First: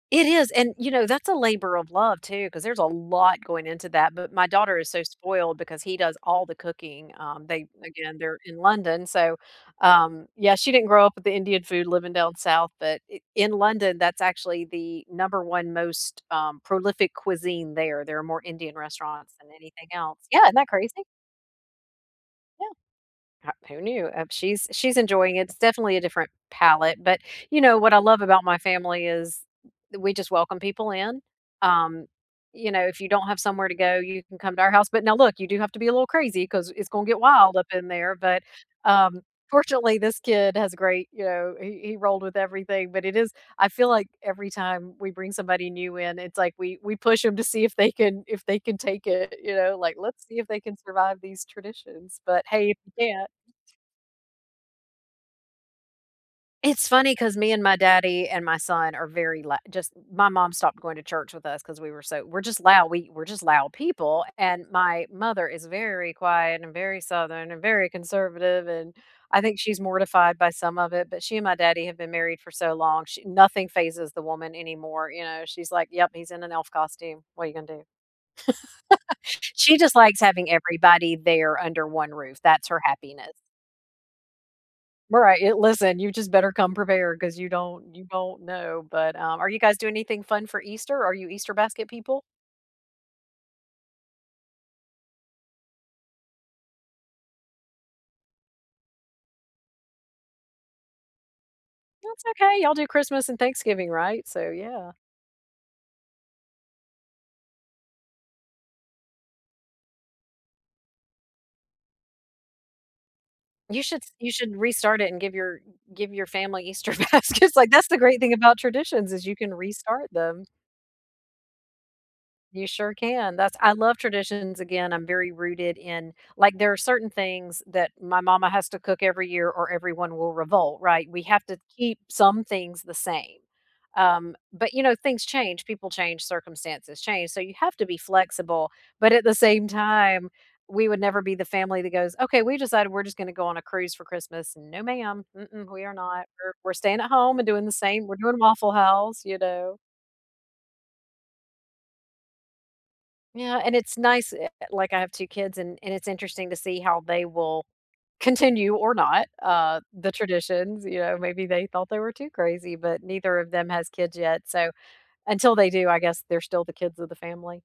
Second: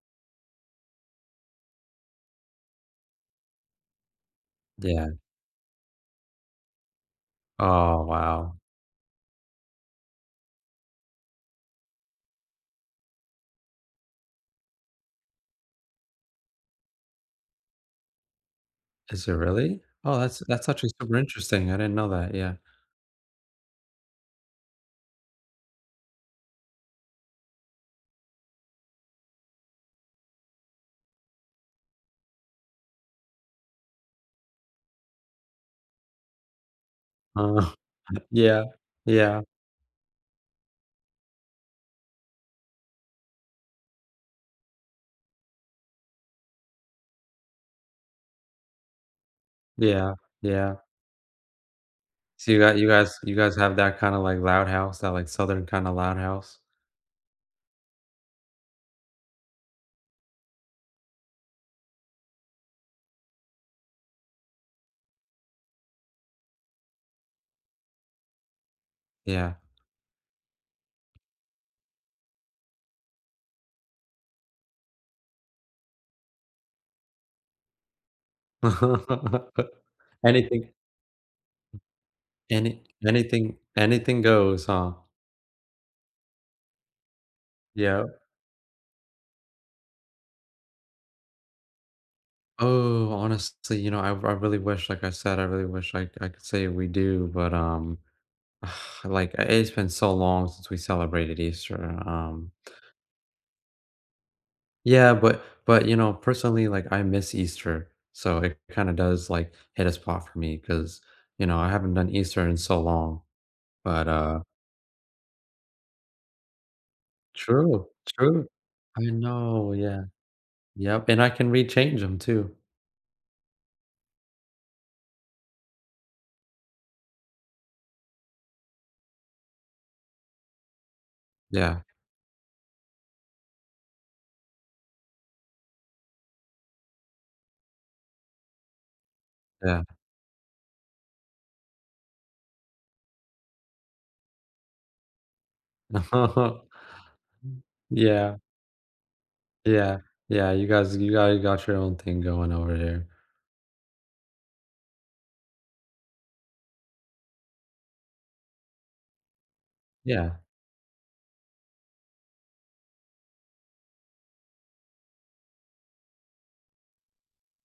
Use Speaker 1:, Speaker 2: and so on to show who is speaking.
Speaker 1: It is, and, you know, that's a labor of love too 'cause there's a lot going into that, but my daughter is so
Speaker 2: Yeah.
Speaker 1: spoiled because he does all the cooking. Um, they
Speaker 2: Oh,
Speaker 1: again, they're
Speaker 2: wow.
Speaker 1: in London, so, um, yeah, she didn't grow up with the Indian food living down south, but i in London, that's actually the number one most, um, prolific cuisine there. There are more Indian
Speaker 2: Is
Speaker 1: restaurants
Speaker 2: there
Speaker 1: than
Speaker 2: really?
Speaker 1: anything
Speaker 2: Oh,
Speaker 1: else.
Speaker 2: that's
Speaker 1: Yeah, isn't that
Speaker 2: that's actually
Speaker 1: crazy?
Speaker 2: super interesting. I didn't know that, yeah.
Speaker 1: Yeah. H who knew? Um, she's she's enjoying it. It's definitely a different palette, but, you know, what I love about my family is we just welcome people in. Um, you know, if you don't have somewhere to go, you can come to our house, but now, look, you do have to be a little crazy 'cause it's gon' get wild
Speaker 2: Uh,
Speaker 1: up
Speaker 2: huh
Speaker 1: in there, but,
Speaker 2: yeah,
Speaker 1: um,
Speaker 2: yeah.
Speaker 1: fortunately, this kid has great you know, he he rolled with everything, but it is I feel like every time we bring somebody new in, it's like we we push ‘em to see if they can if they can take it, you know, like,
Speaker 2: Yeah,
Speaker 1: let's see if they
Speaker 2: yeah.
Speaker 1: can survive these traditions, but,
Speaker 2: So, you
Speaker 1: hey,
Speaker 2: guy
Speaker 1: if
Speaker 2: you
Speaker 1: you
Speaker 2: guys
Speaker 1: can't
Speaker 2: you guys have that kinda, like, loud house, that, like, southern kinda loud house?
Speaker 1: It's funny 'cause me and my daddy and my son are very lou just my mom stopped going to church with us 'cause we were so we're just loud we we're just loud people, and my mother is very quiet, and very southern, and very conservative, and I
Speaker 2: Yeah.
Speaker 1: think she's mortified by some of it, but she and my daddy have been married for so long. She nothing fazes the woman anymore, you know? She's like, "Yep, he's in an elf costume. What are gonna do?" She just likes having
Speaker 2: Anything
Speaker 1: everybody there under one roof, that's her
Speaker 2: any
Speaker 1: happiness.
Speaker 2: anything anything goes, huh?
Speaker 1: Well, right, i listen, you just better come prepared 'cause you don't
Speaker 2: Yeah.
Speaker 1: you don't know, but, um, are you guys doing anything fun for Easter? Are you Easter basket people?
Speaker 2: Oh, honestly, you know, I I really wish like I said, I really wish I I could say we do, but, um, like, i it's been so long since we celebrated Easter,
Speaker 1: That's
Speaker 2: um
Speaker 1: okay. Y'all do Christmas and Thanksgiving, right? So, yeah.
Speaker 2: Yeah, but but, you know, personally, like, I miss Easter, so it kinda does, like, hit a spot for me 'cause, you know, I haven't done Easter in so long,
Speaker 1: You should
Speaker 2: but,
Speaker 1: s you
Speaker 2: uh
Speaker 1: should restart it and give your g give your family Easter baskets, like,
Speaker 2: True,
Speaker 1: that's the great thing
Speaker 2: true,
Speaker 1: about
Speaker 2: I
Speaker 1: traditions, is you can
Speaker 2: know, yeah.
Speaker 1: restart them.
Speaker 2: Yep, and I can rechange ‘em too.
Speaker 1: You sure can, that's I love traditions. Again, I'm very rooted in like, there are certain things that my mama has to cook every year or everyone will revolt, right? We have to
Speaker 2: Yeah.
Speaker 1: keep some things the same, um, but you know, things change, people change, circumstances change, so you have to be flexible, but at the same
Speaker 2: Yeah.
Speaker 1: time, we would never be the family that goes, "Okay, we decided we're just gonna go on a cruise for Christmas." No, ma'am. Mm-mm, we are not. We're we're staying at home and doing the same we're
Speaker 2: Yeah.
Speaker 1: doing Waffle House," you know?
Speaker 2: Yeah, yeah, you guys you guys got your own thing going over there.
Speaker 1: Yeah, and it's nice eh, eh, like, I have 2 kids and and it's interesting to see how they will continue or not, uh, the
Speaker 2: Yeah.
Speaker 1: traditions, you know? Maybe they thought they were too crazy, but neither of them has kids yet, so until they do, I guess they're still the kids of the family.